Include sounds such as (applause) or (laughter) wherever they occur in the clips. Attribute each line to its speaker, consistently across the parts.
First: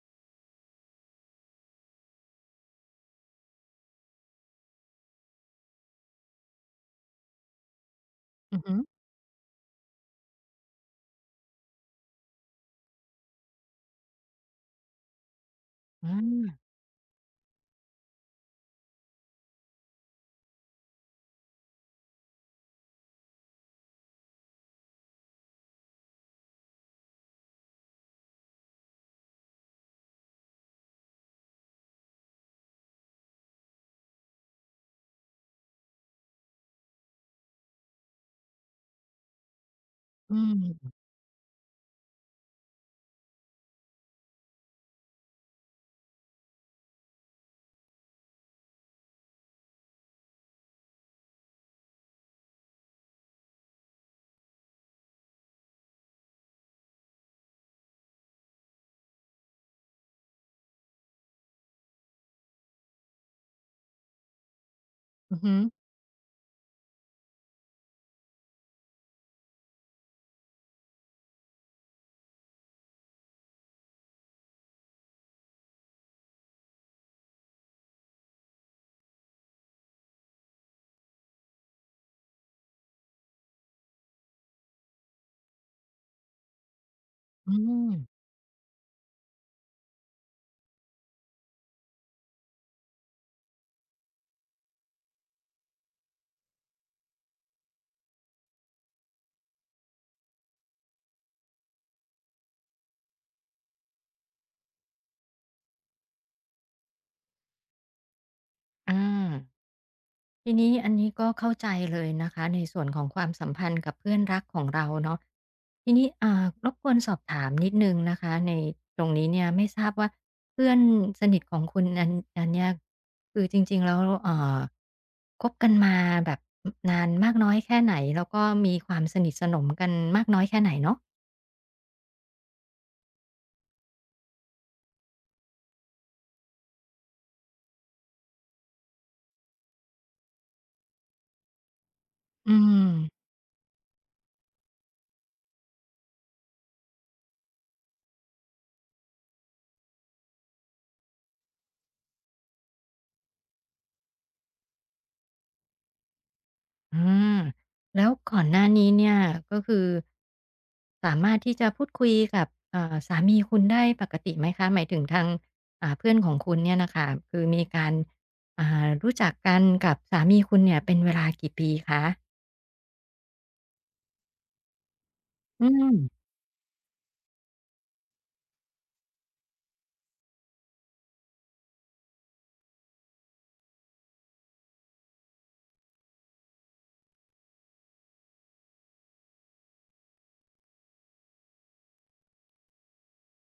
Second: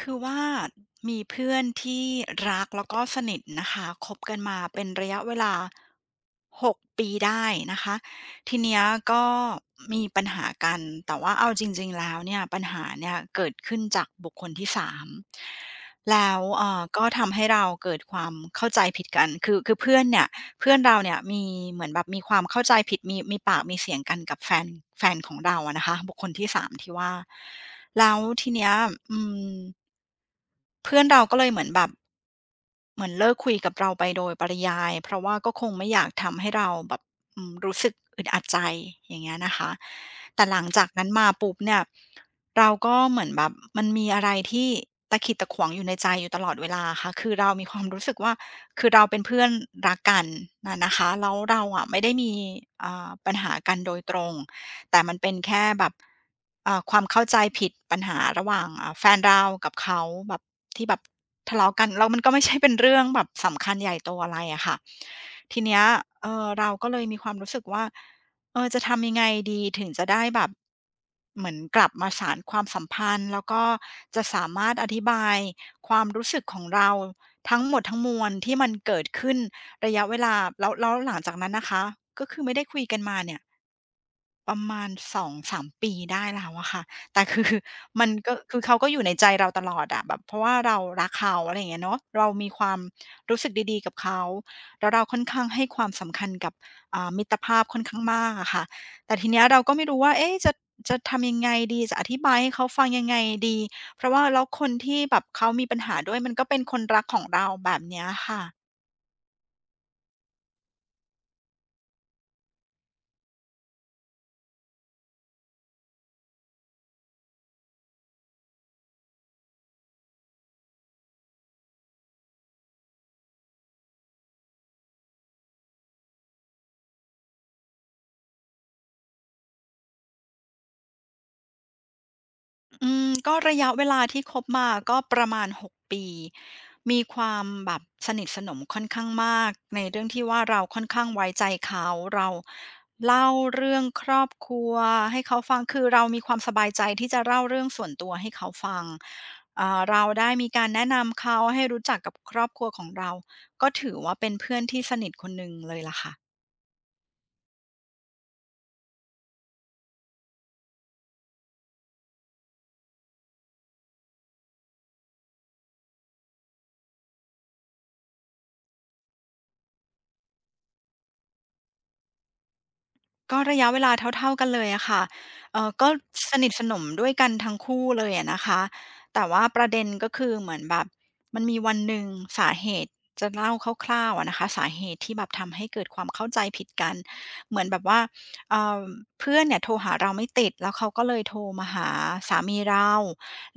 Speaker 1: คือว่ามีเพื่อนที่รักแล้วก็สนิทนะคะคบกันมาเป็นระยะเวลา6ปีได้นะคะ
Speaker 2: อื
Speaker 1: ที
Speaker 2: อฮึ
Speaker 1: เนี้ยก็มีปัญหากันแต่ว่าเอาจริงๆแล้วเนี่ยปัญหาเนี่ยเกิดขึ้นจากบุคคลที่สาม
Speaker 2: อา
Speaker 1: แล้วก็ทำให้เราเกิดความเข้าใจผิดกันคือเพื่อนเนี่ยเพื่อนเราเนี่ยมีเหมือนแบบมีความเข้าใจผิดมีปากมีเสียงกันกับแฟนแฟนของเราอะนะคะบุคคลที่สามที่ว่าแล้วทีเนี้ยอืม เพื่อนเราก็เลยเหมือนแบบเหมือนเลิกคุยกับเราไปโดยปริยายเพราะว่าก็คงไม่อยากทำให้เราแบบอืมรู้สึกอึดอัดใจอย่างเงี้ยนะคะ
Speaker 2: อื
Speaker 1: แต่หลังจาก
Speaker 2: ม
Speaker 1: นั้นมาปุ๊บเนี่ยเราก็เหมือนแบบมันมีอะไรที่ตะขิดตะขวงอยู่ในใจอยู่ตลอดเวลาค่ะคือเรามีความรู้สึกว่าคือเราเป็นเพื่อนรักกันน่ะนะคะแล้วเราอะไม่ได้มีปัญหากันโดยตรงแต่มันเป็นแค่แบบ ความเข้าใจผิดปัญหาระหว่างแฟนเรากับเขาแบบที่แบบทะเลาะกันแล้วมันก็ไม่ใช่เป็นเรื่องแบบสำคัญใหญ่โตอะไรอะค่ะ
Speaker 2: อือฮึ
Speaker 1: ทีเนี้ยเราก็เลยมีความรู้สึกว่าเออจะทำยังไงดีถึงจะได้แบบเหมือนกลับมาสานความสัมพันธ์แล้วก็จะสามารถอธิบายความรู้สึกของเราทั้งหมดทั้งมวลที่มันเกิดขึ้นระยะเวลาแล้วหลังจากนั้นนะคะก็คือไม่ได้คุยกันมาเนี่ย ประมาณ2-3ปีได้แล้วอะค่ะแต่คือ
Speaker 2: อืม
Speaker 1: (laughs) มันก็คือเขาก็อยู่ในใจเราตลอดอะแบบเพราะว่าเรารักเขาอะไรอย่างเงี้ยเนาะเรามีความรู้สึกดีๆกับเขาแล้วเราค่อนข้างให้ความสำคัญกับมิตรภาพค่อนข้างมากอะค่ะแต่ทีเนี้ยเราก็ไม่รู้ว่าเอ๊ะจะทำยังไงดีจะอธิบายให้เขาฟังยังไงดีเพราะว่าแล้วคนที่แบบเขามีปัญหาด้วยมันก็เป็นคนรักของเราแบบเนี้ยค่ะ
Speaker 2: อาทีนี้อันนี้ก็เข้าใจเลยนะคะในส่วนของความสัมพันธ์กับเพื่อนรักของเราเนาะทีนี้รบกวนสอบถามนิดหนึ่งนะคะในตรงนี้เนี่ยไม่ทราบว่าเพื่อนสนิทของคุณอันเนี้ยคือจริงๆแล้วคบกันมาแบบนานมากน้อยแค่ไหนแล้วก็มีความสนิทสนมกันมากน้อยแค่ไหนเนาะ
Speaker 1: อืมก็ระยะเวลาที่คบมาก็ประมาณ6 ปีมีความแบบสนิทสนมค่อนข้างมากในเรื่องที่ว่าเราค่อนข้างไว้ใจเขาเรา
Speaker 2: อืม
Speaker 1: เล่าเรื่องครอบครัวให้เขาฟังคือเรามีความสบายใจที่จะเล่าเรื่องส่วนตัวให้เขาฟังเราได้มีการแนะนำเขาให้รู้จักกับครอบครัวของเราก็ถือว่าเป็นเพื่อนที่สนิทคนหนึ่งเลยล่ะค่ะ
Speaker 2: อาแล้วก่อนหน้านี้เนี่ยก็คือสามารถที่จะพูดคุยกับสามีคุณได้ปกติไหมคะหมายถึงทางเพื่อนของคุณเนี่ยน่ะค่ะคือมีการอ่ารู้จักกันกับสามีคุณเนี่ยเป็นเวลากี่ปีคะ
Speaker 1: ก็ระยะเวลาเท่าๆกันเลยอะค่ะ
Speaker 2: อื
Speaker 1: ก็
Speaker 2: ม
Speaker 1: สนิทสนมด้วยกันทั้งคู่เลยอะนะคะ แต่ว่าประเด็นก็คือเหมือนแบบมันมีวันหนึ่งสาเหตุจะเล่าคร่าวๆอะนะคะสาเหตุที่แบบทำให้เกิดความเข้าใจผิดกันเหมือนแบบว่าเอ่อเพื่อนเนี่ยโทรหาเราไม่ติดแล้วเขาก็เลยโทรมาหาสามีเรา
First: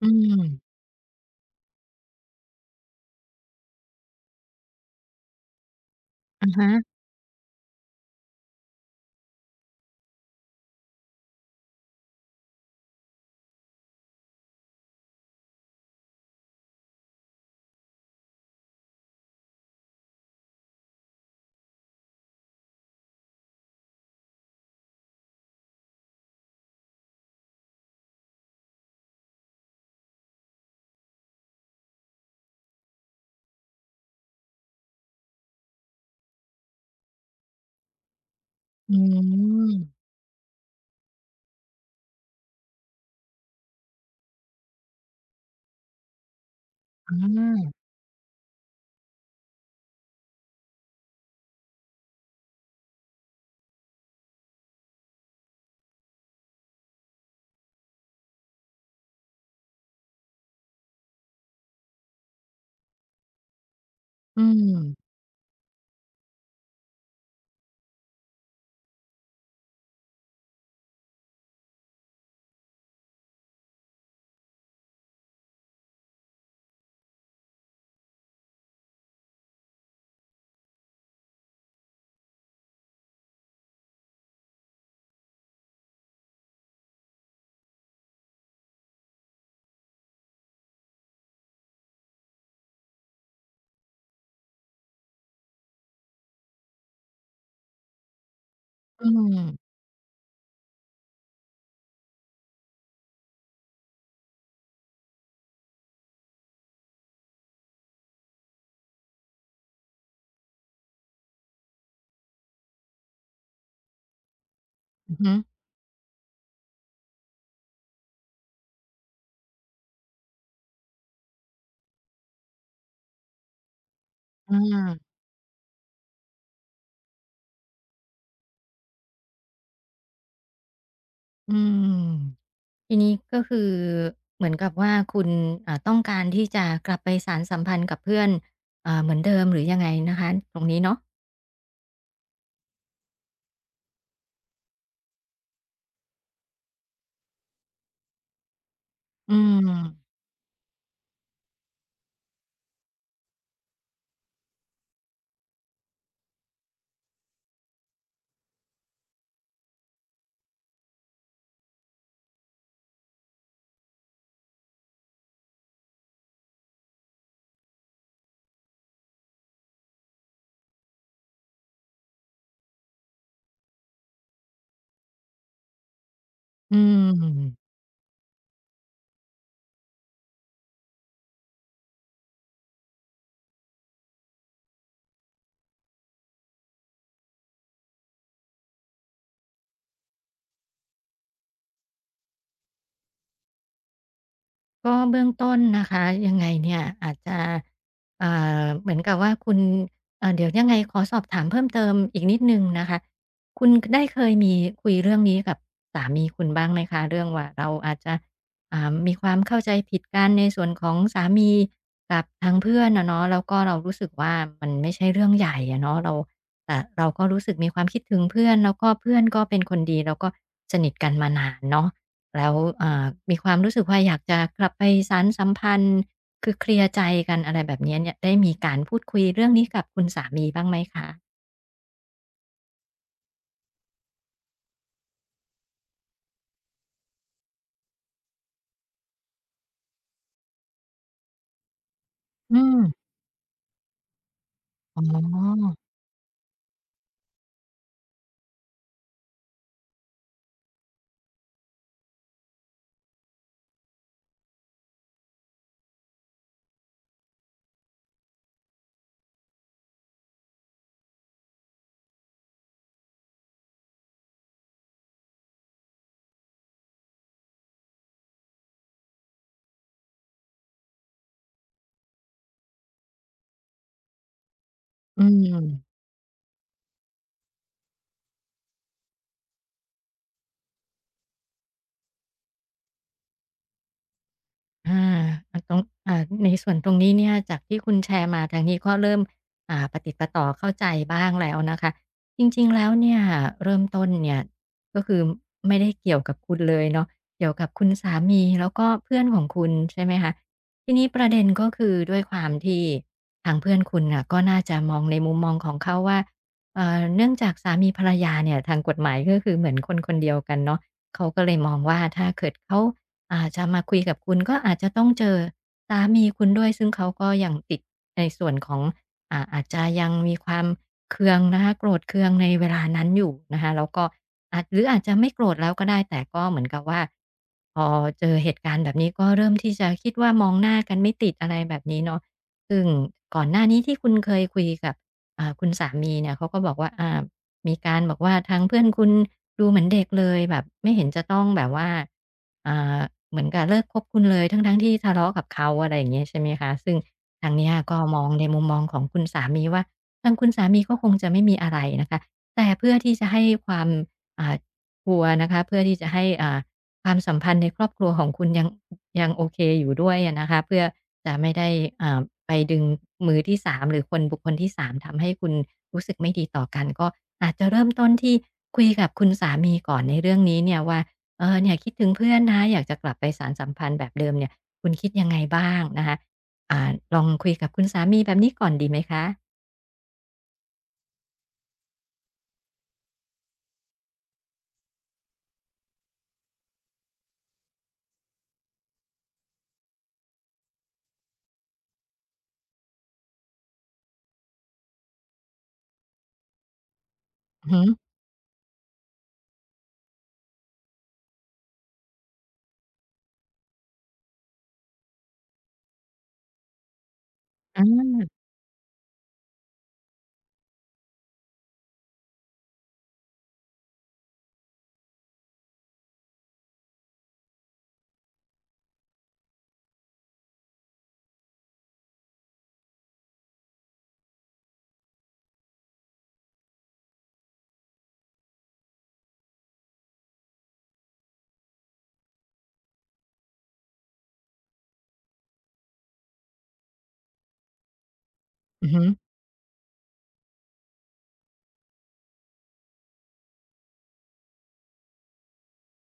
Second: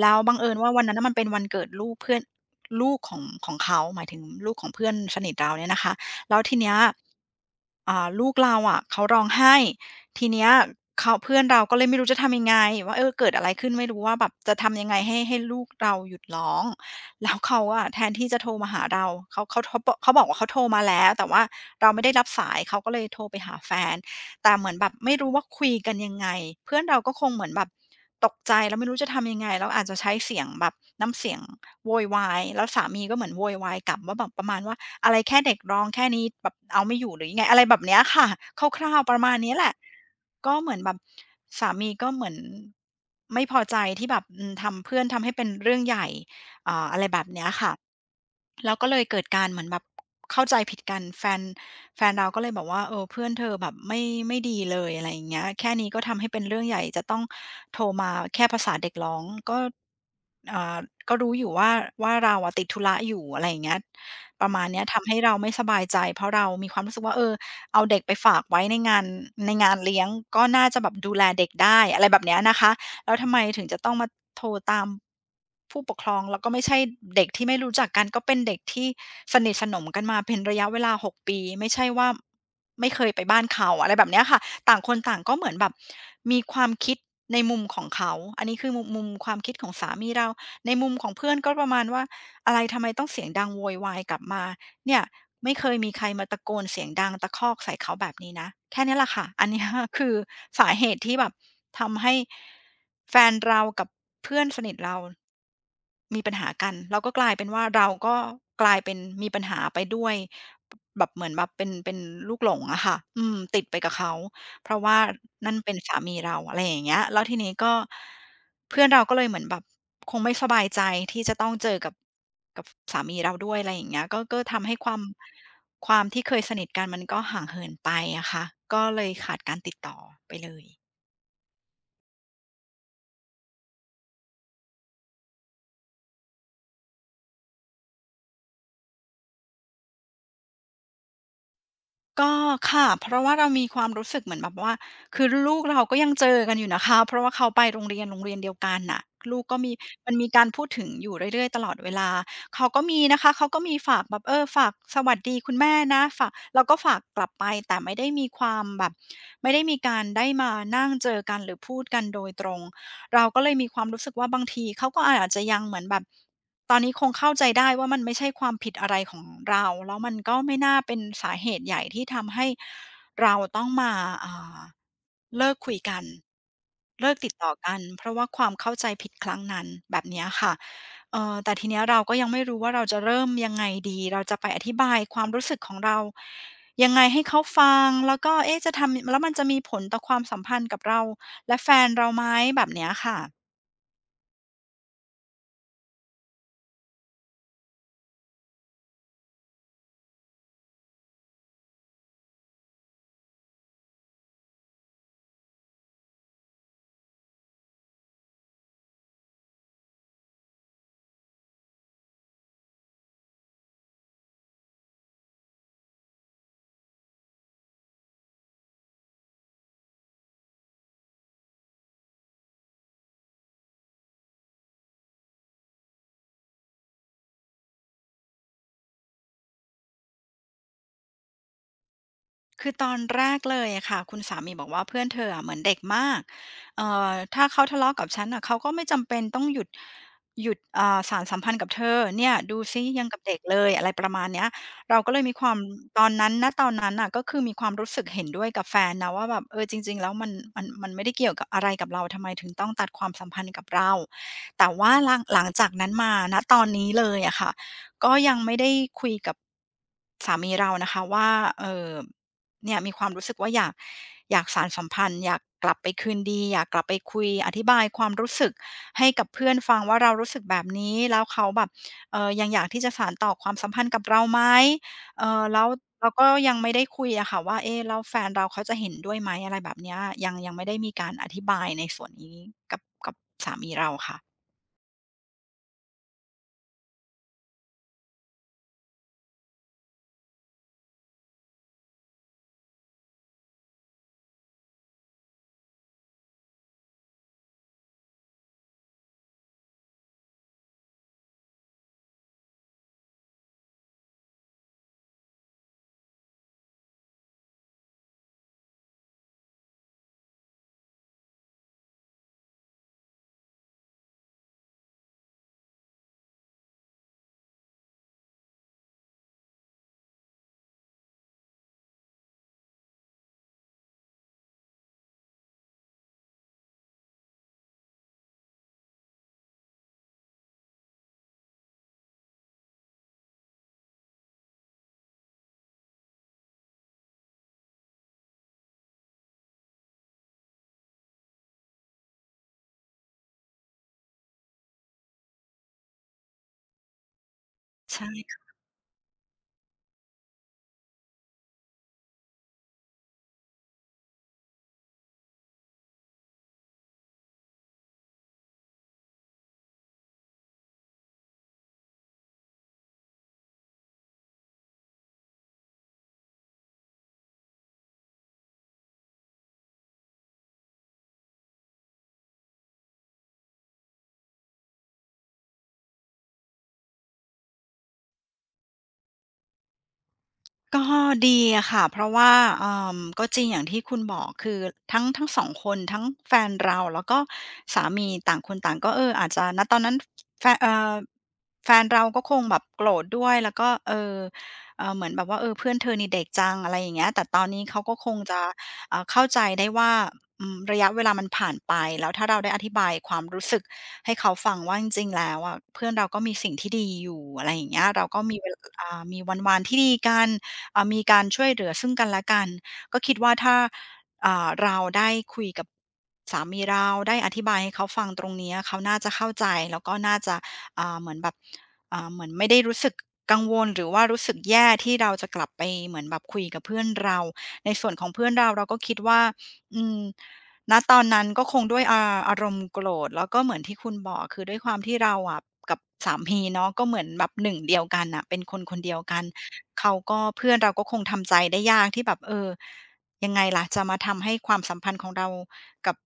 Speaker 2: อื
Speaker 1: แล้วบังเอิญว่า
Speaker 2: ม
Speaker 1: วันนั้นน่ะมันเป็นวันเกิดลูกเพื่อนลูกของเขาหมายถึงลูกของเพื่อนสนิทเราเนี่ยนะคะ แล้ว
Speaker 2: อะ
Speaker 1: ที
Speaker 2: ฮะ
Speaker 1: เนี้ยลูกเราอ่ะเขาร้องไห้ทีเนี้ยเขาเพื่อนเราก็เลยไม่รู้จะทำยังไงว่าเออเกิดอะไรขึ้นไม่รู้ว่าแบบจะทำยังไงให้ลูกเราหยุดร้องแล้วเขาอะแทนที่จะโทรมาหาเราเขาบอกเขาบอกว่าเขาโทรมาแล้วแต่ว่าเราไม่ได้รับสายเขาก็เลยโทรไปหาแฟนแต่เหมือนแบบไม่รู้ว่าคุยกันยังไงเพื่อนเราก็คงเหมือนแบบตกใจแล้วไม่รู้จะทำยังไงแล้วอาจจะใช้เสียงแบบน้ำเสียงโวยวายแล้วสามีก็เหมือนโวยวายกลับว่าแบบประมาณว่า อะไรแค่เด็กร้องแค่นี้แบบเอาไม่อยู่หรือยังไงอะไรแบบเนี้ยค่ะคร่า
Speaker 2: อื
Speaker 1: วๆประมาณนี้แหละ
Speaker 2: ม
Speaker 1: ก็เหมือนแบบสามีก็เหมือนไม่พอใจที่แบบอืมทำเพื่อนทำให้เป็นเรื่องใหญ่อะไร
Speaker 2: อ
Speaker 1: แบบเนี้ยค่ะ
Speaker 2: า
Speaker 1: แล้วก็เลยเกิดการเหมือนแบบเข้าใจผิดกันแฟนแฟนเราก็เลยบอกว่าเออเพื่อนเธอแบบไม่ดีเลยอะไรอย่างเงี้ยแค่นี้ก็ทำให้เป็นเรื่องใหญ่จะต้องโทรมาแค่ภาษาเด็กร้องก็อ่าก็รู้อยู่ว่าเราอะติดธุระอยู่อะไรอย่างเงี้ย
Speaker 2: อื
Speaker 1: ประมาณเนี้ยทำ
Speaker 2: ม
Speaker 1: ให้เราไม่สบายใจเพราะเรามีความรู้สึกว่าเออเอาเด็กไปฝากไว้ในงานในงานเลี้ยงก็น่าจะแบบดูแลเด็กได้อะไรแบบเนี้ยนะคะแล้วทำไมถึงจะต้องมาโทรตามผู้ปกครองแล้วก็ไม่ใช่เด็กที่ไม่รู้จักกันก็เป็นเด็กที่สนิทสนมกันมาเป็นระยะเวลา6ปีไม่ใช่ว่าไม่เคยไปบ้านเขาอะไรแบบเนี้ยค่ะต่างคนต่างก็เหมือนแบบมีความคิดในมุมของเขาอันนี้คือมุมความคิดของสามีเราในมุมของเพื่อนก็ประมาณว่า อะไรทำไมต้องเสียงดังโวยวายกลับมาเนี่ยไม่เคยมีใครมาตะโกนเสียงดังตะคอกใส่เขาแบบนี้นะแค่นี้ลแห
Speaker 2: อื
Speaker 1: ละค่ะ (laughs) อันเนี้ย
Speaker 2: ม
Speaker 1: (laughs) คือสาเหตุที่แบบทำให้แฟนเรากับเพื่อนสนิทเรามีปัญหากันเราก็กลายเป็นว่าเราก็กลายเป็นมีปัญหาไปด้วยแบบเหมือนแบบเป็นลูกหลงอะค่ะอืมติดไปกับเขา เพราะว่า
Speaker 2: อือฮึ
Speaker 1: นั่นเป็นสามีเราอะไรอย่างเงี้ยแล้วทีนี้ก็เพื่อนเราก็เลยเหมือนแบบคงไม่สบายใจที่จะต้องเจอกับสามีเราด้วยอะไรอย่างเงี้ยก็
Speaker 2: อ
Speaker 1: ทำให้ความ
Speaker 2: า
Speaker 1: ความที่เคยสนิทกันมันก็ห่างเหินไปอะค่ะก็เลยขาดการติดต่อไปเลย
Speaker 2: อืมทีนี้ก็คือเหมือนกับว่าคุณต้องการที่จะกลับไปสานสัมพันธ์กับเพื่อนเหมือนเดิมหรือยังไงนะคะตรงนี้เนาะ
Speaker 1: ก็ค่ะ เพราะว่าเรามีความรู้สึกเหมือนแบบว่าคือลูกเราก็ยังเจอกันอยู่นะคะเพราะว่าเขาไปโรงเรียนเดียวกันน่ะ
Speaker 2: อื
Speaker 1: ลูกก็มีมั
Speaker 2: ม
Speaker 1: นมีการพูดถึงอยู่เรื่อยๆตลอดเวลา เขาก็มีนะคะเขาก็มีฝากแบบเออฝากสวัสดีคุณแม่นะฝากเราก็ฝากกลับไปแต่ไม่ได้มีความแบบไม่ได้มีการได้มานั่งเจอกันหรือพูดกันโดยตรงเราก็เลยมีความรู้สึกว่าบางทีเขาก็อาจจะยังเหมือนแบบ ตอนนี้คงเข้าใจได้ว่ามันไม่ใช่ความผิดอะไรของเราแล้วมันก็ไม่น่าเป็นสาเหตุใหญ่ที่ทำให้เราต้องมาอ่าเลิกคุยกัน
Speaker 2: อื
Speaker 1: เลิกติดต่อ
Speaker 2: ม
Speaker 1: กันเพราะว่าความเข้าใจผิดครั้งนั้นแบบเนี้ยค่ะแต่ทีเนี้ยเราก็ยังไม่รู้ว่าเราจะเริ่มยังไงดีเราจะไปอธิบายความรู้สึกของเรายังไงให้เขาฟังแล้วก็เอ๊ะจะทำแล้วมันจะมีผลต่อความสัมพันธ์กับเราและแฟนเราไหมแบบเนี้ยค่ะ
Speaker 2: ก็เบื้องต้นนะคะยังไงเนี่ยอาจจะเอ่เหมือนกับว่าคุณเดี๋ยวยังไงขอสอบถามเพิ่มเติมอีกนิดหนึ่งนะคะคุณได้เคยมีคุยเรื่องนี้กับสามีคุณบ้างไหมคะเรื่องว่าเราอาจจะมีความเข้าใจผิดกันในส่วนของสามีกับทางเพื่อนนะเนาะแล้วก็เรารู้สึกว่ามันไม่ใช่เรื่องใหญ่อะเนาะเราแต่เราก็รู้สึกมีความคิดถึงเพื่อนแล้วก็เพื่อนก็เป็นคนดีแล้วก็สนิทกันมานานเนาะ แล้วอ่ามีความรู้สึกว่าอยากจะกลับไปสานสัมพันธ์คือเคลียร์ใจกันอะไรแบบเนี้ยเนี่ยได้มีการพูดคุยเรื่องนี้กับคุณสามีบ้างไหมคะ
Speaker 1: คือตอนแรกเลยอะค่ะคุณสามีบอกว่าเพื่อนเธออะเหมือนเด็กมากถ้าเขาทะเลาะกับฉันน่ะเขาก็ไม่จำเป็นต้องหยุดสานสัมพันธ์กับเธอเนี่ยดู
Speaker 2: อืม
Speaker 1: ซิยังกับเด็กเลยอะไรประมาณเนี้ยเรา
Speaker 2: อ๋
Speaker 1: ก็เลยมีความ
Speaker 2: อ
Speaker 1: ตอนนั้นณตอนนั้นน่ะก็คือมีความรู้สึกเห็นด้วยกับแฟนนะว่าแบบเออจริงๆแล้วมันมันไม่ได้เกี่ยวกับอะไรกับเราทำไมถึงต้องตัดความสัมพันธ์กับเราแต่ว่าหลังจากนั้นมาณตอนนี้เลยอะค่ะก็ยังไม่ได้คุยกับสามีเรานะคะว่าเอ่อ เนี่ยมีความรู้สึกว่าอยากสานสัมพันธ์อยากกลับไปคืนดีอยากกลับไปคุยอธิบายความรู้สึกให้กับเพื่อนฟังว่าเรารู้สึกแบบนี้แล้วเขาแบบยังอยากที่จะสานต่อความสัมพันธ์กับเราไหม
Speaker 2: อื
Speaker 1: แล้
Speaker 2: ม
Speaker 1: วเราก็ยังไม่ได้คุยอะค่ะว่าเอ๊ะแล้วแฟนเราเขาจะเห็นด้วยไหมอะไรแบบเนี้ยยังไม่ได้มีการอธิบายในส่วนนี้กับกับสามีเราค่ะ
Speaker 2: อามันต้องในส่วนตรงนี้เนี่ย จากที่คุณแชร์มาทางนี้ก็เริ่มประติดประต่อเข้าใจบ้างแล้วนะคะ จริงๆแล้วเนี่ย เริ่มต้นเนี่ย ก็คือไม่ได้เกี่ยวกับคุณเลยเนาะเกี่ยวกับคุณสามีแล้วก็เพื่อนของคุณใช่ไหมคะทีนี้ประเด็นก็คือด้วยความที่ทางเพื่อนคุณน่ะก็น่าจะมองในมุมมองของเขาว่าเนื่องจากสามีภรรยาเนี่ยทางกฎหมายก็คือเหมือนคนคนเดียวกันเนาะเขาก็เลยมองว่าถ้าเกิดเขา อาจจะมาคุยกับคุณก็อาจจะต้องเจอสามีคุณด้วยซึ่งเขาก็ยังติดในส่วนของอาจจะยังมีความเคืองนะคะโกรธเคืองในเวลานั้นอยู่นะคะแล้วก็อาจหรืออาจจะไม่โกรธแล้วก็ได้แต่ก็เหมือนกับว่าพอเจอเหตุการณ์แบบนี้ก็เริ่มที่จะคิดว่ามองหน้ากันไม่ติดอะไรแบบนี้เนาะซึ่งก่อนหน้านี้ที่คุณเคยคุยกับคุณสามีเนี่ยเขาก็บอกว่ามีการบอกว่าทางเพื่อนคุณดูเหมือนเด็กเลยแบบไม่เห็นจะต้องแบบว่าอ่าเหมือนกับเลิกคบคุณเลยทั้งๆที่ทะเลาะกับเขาอะไรอย่างเงี้ยใช่ไหมคะซึ่งทางเนี้ยก็มอง
Speaker 1: ใช่
Speaker 2: ในมุมมองของคุณสามีว่าทางคุณสามีก็คงจะไม่มีอะไรนะคะแต่เพื่อที่จะให้ความอ่าชัวร์นะคะเพื่อที่จะให้ความสัมพันธ์ในครอบครัวของคุณยังยังโอเคอยู่ด้วยอะนะคะเพื่อจะไม่ได้อ่าไปดึงมือที่สามหรือคนบุคคลที่3ทำให้คุณรู้สึกไม่ดีต่อกันก็อาจจะเริ่มต้นที่คุยกับคุณสามีก่อนในเรื่องนี้เนี่ยว่าเออเนี่ยคิดถึงเพื่อนนะอยากจะกลับไปสานสัมพันธ์แบบเดิมเนี่ยคุณคิดยังไงบ้างนะคะลองคุยกับคุณสามีแบบนี้ก่อนดีไหมคะ
Speaker 1: ก็ดีอะค่ะเพราะว่าอมก็จริงอย่างที่คุณบอกคือทั้งสองคนทั้งแฟนเราแล้วก็สามีต่างคนต่างก็เอออาจจะณตอนนั้นแฟนเอ่อแฟนเราก็คงแบบโกรธด้วยแล้วก็เหมือนแบบว่าเออเพื่อนเธอนี่เด็กจังอะไรอย่างเงี้ยแต่ตอนนี้
Speaker 2: อือฮึ
Speaker 1: เขาก็คงจะเข้าใจได้ว่าอืมระยะเวลามันผ่านไปแล้วถ้าเราได้อธิบายความรู้สึกให้เขาฟังว่าจริงๆแล้วอะเพื่อนเราก็มีสิ่งที่ดีอยู่อะไรอย่างเงี้ยเรา
Speaker 2: อา
Speaker 1: ก็มีเวลามีวันๆที่ดีกัน มีการช่วยเหลือซึ่งกันและกันก็คิดว่าถ้าเราได้คุยกับสามีเราได้อธิบายให้เขาฟังตรงเนี้ยเขาน่าจะเข้าใจแล้วก็น่าจะเหมือนแบบเหมือนไม่ได้รู้สึกกังวลหรือว่ารู้สึกแย่ที่เราจะกลับไปเหมือนแบบคุยกับเพื่อนเราในส่วนของเพื่อนเราเราก็คิดว่าอืมณตอนนั้นก็คงด้วยอาอารมณ์โกรธแล้วก็เหมือนที่คุณบอกคือด้วยความที่เราอะกับสามีเนาะก็เหมือนแบบหนึ่งเดียวกันน่ะเป็นคน
Speaker 2: อือ
Speaker 1: เดียว
Speaker 2: ฮึ
Speaker 1: กัน เขาก็เพื่อนเราก็คงทำใจได้ยากที่แบบเออยังไงล่ะจะมาทำให้ความสัมพันธ์ของเรากับ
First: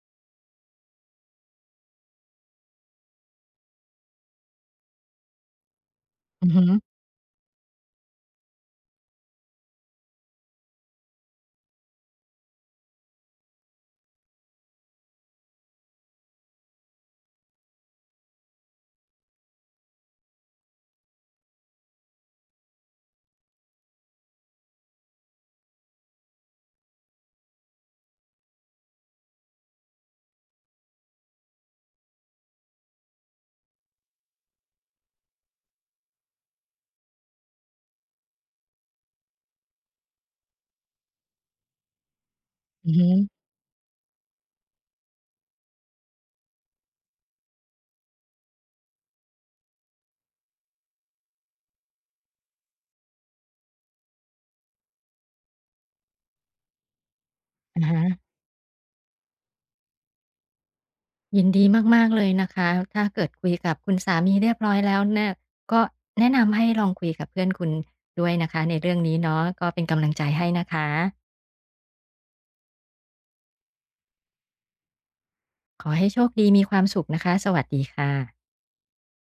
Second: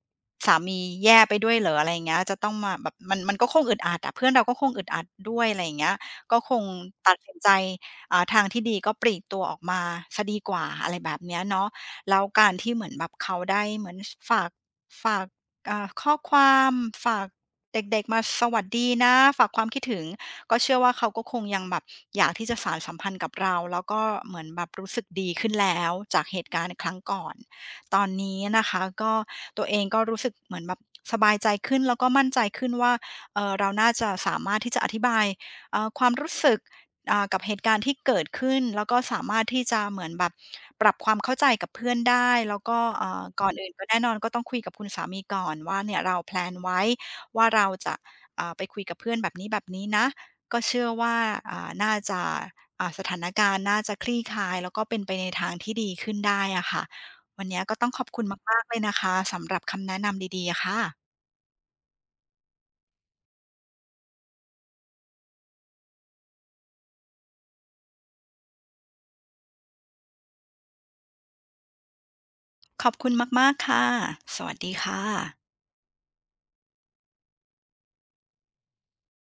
Speaker 1: สามีแย่ไปด้วยเหรออะไรอย่างเงี้ยจะต้องมาแบบมันก็คงอึดอัดอะเพื่อนเราก็คงอึดอัดด้วยอะไรอย่างเงี้ยก็
Speaker 2: อือ
Speaker 1: ค
Speaker 2: ฮึ
Speaker 1: งตัดสินใจทางที่ดีก็ปลีกตัวออกมาเสียดีกว่าอะไรแบบเนี้ยเนาะแล้วการที่เหมือนแบบเขาได้เหมือนสฝากฝากข้อความฝากเด็กๆมาสวัสดีนะฝากความคิดถึง ก็เชื่อว่าเขาก็คงยังแบบอยากที่จะสานสัมพันธ์กับเราแล้วก็เหมือนแบบรู้สึกดีขึ้นแล้วจากเหตุการณ์ในครั้งก่อน ตอนนี้นะคะก็ตัวเองก็รู้สึกเหมือนแบบสบายใจขึ้นแล้วก็มั่นใจขึ้นว่าเราน่าจะสามารถที่จะอธิบายความรู้สึกกับเหตุการณ์ที่เกิดขึ้นแล้วก็สามารถที่จะเหมือนแบบปรับความเข้าใจกับเพื่อนได้แล้วก็
Speaker 2: อือฮึ
Speaker 1: ก่อนอื่นก็แน่นอนก็ต้องคุยกับคุณสามีก่อนว่าเนี่ยเราแพลนไว้ว่าเราจะไปคุยกับเพื่อนแบบนี้ๆนะ ก็เชื่อว่าน่าจะสถานการณ์น่าจะคลี่คลายแล้วก็เป็นไปในทางที่ดีขึ้นได้อะค่ะวันนี้ก็
Speaker 2: ออ
Speaker 1: ต้อง
Speaker 2: ฮึอะ
Speaker 1: ขอบคุณ
Speaker 2: ฮะ
Speaker 1: มากๆเลยนะคะสำหรับคำแนะนำดีๆอะค่ะ
Speaker 2: ยินดีมากๆเลยนะคะ ถ้าเกิดคุยกับคุณสามีเรียบร้อยแล้วเนี่ยก็แนะนำให้ลองคุยกับเพื่อนคุณด้วยนะคะในเรื่องนี้เนาะก็เป็นกำลังใจให้นะคะ
Speaker 1: ขอบคุณมากๆค่ะ สวัสดีค่ะ
Speaker 2: ขอให้โชคดีมีความสุขนะคะสวัสดีค่ะ